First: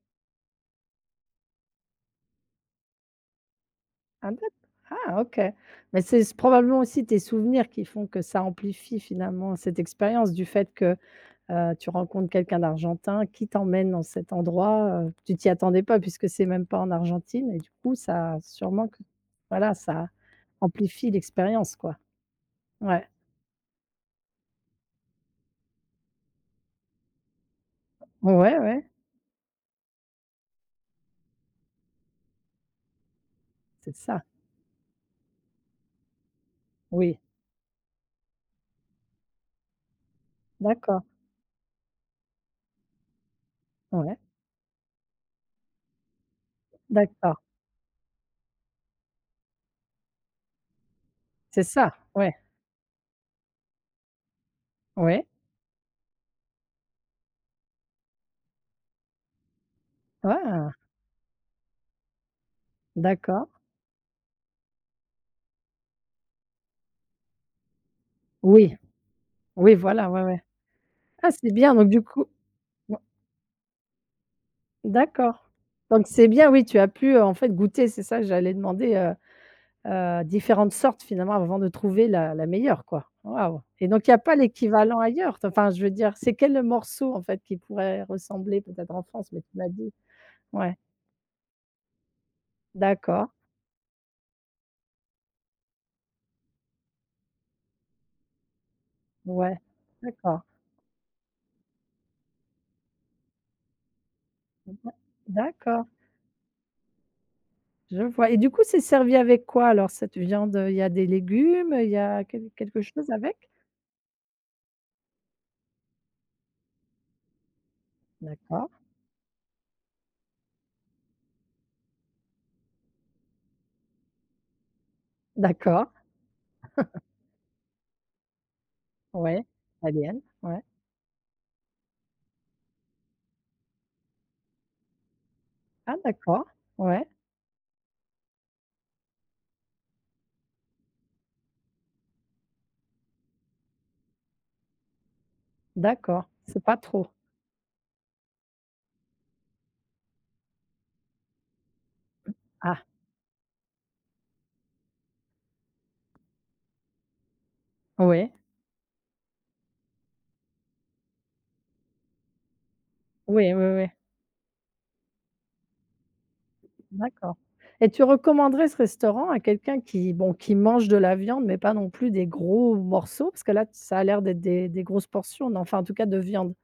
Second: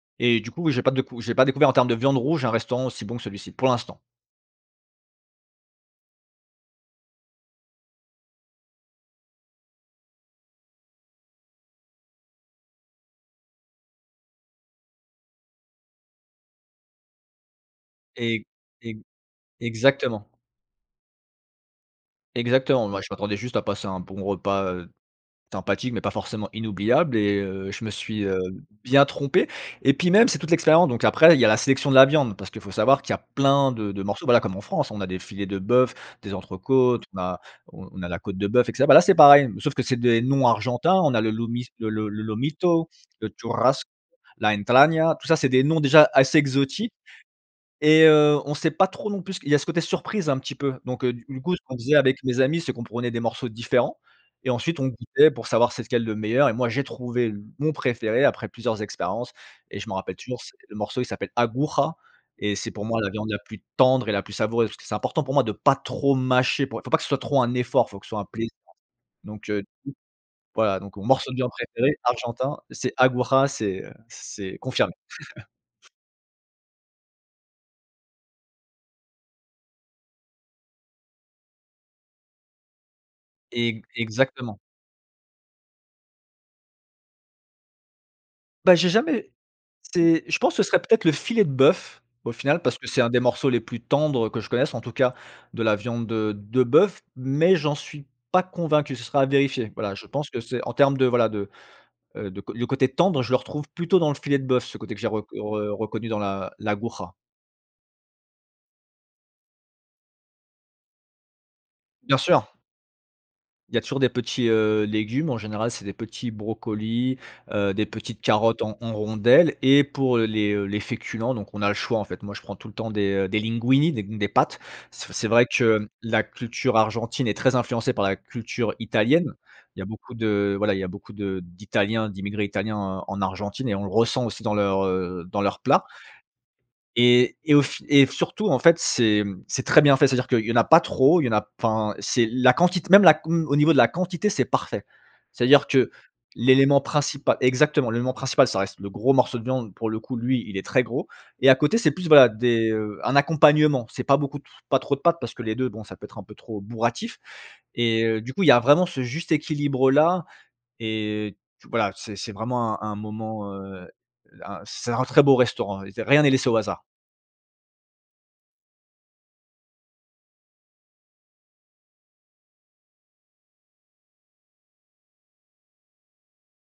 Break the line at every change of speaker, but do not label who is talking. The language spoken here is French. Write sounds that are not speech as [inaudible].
Et du coup oui, j'ai pas décou j'ai pas découvert en termes de viande rouge un restaurant aussi bon que celui-ci pour l'instant.
Ah d'ac ah OK, mais c'est c probablement aussi tes souvenirs qui font que ça amplifie, finalement, cette expérience, du fait que, heu, tu rencontres quelqu'un d'Argentin qui t'emmène dans cet endroit, heu, tu t'y attendais pas puisque c'est même pas en Argentine et du coup, ça a
E
sûrement
e
q voilà, ça
exactement.
amplifie l'expérience, quoi.
Exactement. Moi
Ouais.
je m'attendais juste à passer un bon repas, heu, sympathique, mais pas forcément inoubliable et heu, je me suis, heu,
Ouais, ouais.
bien trompé et puis même c'est toute l'expérience, donc après il y a la sélection de la viande parce qu'il faut savoir qu'il y a plein de
C'est
de
ça.
morceaux, voilà, comme en France. On a des filets de bœuf, des entrecôtes,
Oui.
on a on on a la côte de bœuf, et cetera. Bah là, c'est pareil, sauf que c'est des noms argentins.
D'accord.
On a le lomis le le le Lomito, le Churrasse,
Ouais.
la Entragna. Tout ça, c'est des noms déjà assez exotiques
D'accord.
et heu, on sait pas trop non plus ce qui il y a ce côté surprise un petit peu donc heu, du du coup, ce
C'est
qu'on
ça,
disait avec
ouais.
mes amis, c'est qu'on prenait des morceaux différents et ensuite on
Ouais.
goûtait pour savoir c'est lequel le meilleur et moi j'ai trouvé l mon préféré après plusieurs expériences et je m'en rappelle toujours, c'est
Ah.
le morceau, il s'appelle Aguja et c'est pour moi la viande la
D'accord.
plus tendre et la plus savoureuse, parce que c'est important pour moi de pas trop mâcher pour faut pas que ce soit trop un effort, faut que ce soit un plaisir
Oui,
donc heu, du
ou
coup,
i, voilà, ouais, ouais.
voilà, donc mon
Ah
morceau de viande
c'est bien donc
préféré,
du coup
argentin, c'est
mmh.
Aguja, c'est c'est confirmé. [chuckles]
D'accord, donc c'est bien, oui, tu as pu, heu, en fait, goûter, c'est ça j'allais demander, heu, heu, différentes sortes, finalement, avant de trouver la la meilleure, quoi. Waouh,
E
et donc il y a pas
exactement.
l'équivalent ailleurs? Enfin, je veux dire, c'est quel, heu, morceau, en fait, qui pourrait ressembler
Bah, j'ai
peut-être en France?
jamais
Mais tu m'as dit
c'est je pense que ce
ouais.
serait peut-être le filet de bœuf au final, parce que c'est un des
D'accord.
morceaux les plus tendres que je connaisse, en tout cas, de la viande de de bœuf, mais j'en suis pas convaincu, ce sera à
Ouais,
vérifier. Voilà, je pense que
d'accord.
c'est en termes de, voilà, de, heu, de c le côté tendre, je le retrouve plutôt dans le filet de bœuf,
Aha.
ce côté que j'ai rec re
D'accord.
reconnu dans l'A l'Aguja.
Je vois et du coup, c'est servi avec quoi alors cette viande, heu, il y a des légumes, il y
Bien
a que
sûr.
quelque chose avec?
Il y a toujours des petits, heu, légumes, en général c'est des petits brocolis, heu, des petites carottes
D'accord.
en en rondelles et pour, heu, les, heu, les féculents, donc on a le choix, en fait, moi je prends tout le temps des, heu, des linguinis, des des pâtes, c'est v c'est vrai que
D'accord.
la culture
[chuckles]
argentine est très influencée par la culture italienne.
Ouais,
Il y a beaucoup
italienne,
de
ouais.
voilà, il y a beaucoup de d'italiens, d'immigrés italiens en en Argentine et on le ressent aussi dans leurs, heu, dans leurs plats.
Ah d'accord, ouais.
Et et au f et f surtout, en fait, c'est, mmh, c'est très bien fait. C'est-à-dire qu'il y en a pas trop, il y en a enfin, c'est la quantit même la q mmh, au niveau de la quantité, c'est parfait. C'est-à-dire que
D'accord, c'est pas
l'élément
trop.
principa exactement, l'élément principal ça reste le gros morceau de viande, pour le coup, lui, il est très gros, et à côté c'est plus, voilà, des,
Ah.
heu, un accompagnement. C'est pas beaucoup d [sighs] pas trop de pâtes parce que les 2 bon, ça peut être un peu trop bourratif, et heu,
Ouais.
du coup, il y a vraiment ce juste équilibre là, et t voilà, c'est c'est vraiment un un
Oui, ouais,
moment, heu,
ouais.
un c'est un très beau restaurant, rien n'est laissé au hasard.
D'accord, et tu recommanderais ce restaurant à quelqu'un qui, bon, qui mange de la viande mais pas non plus des gros morceaux? Parce que là, ça a l'air d'être des des grosses portions, enfin, en tout cas, de viande.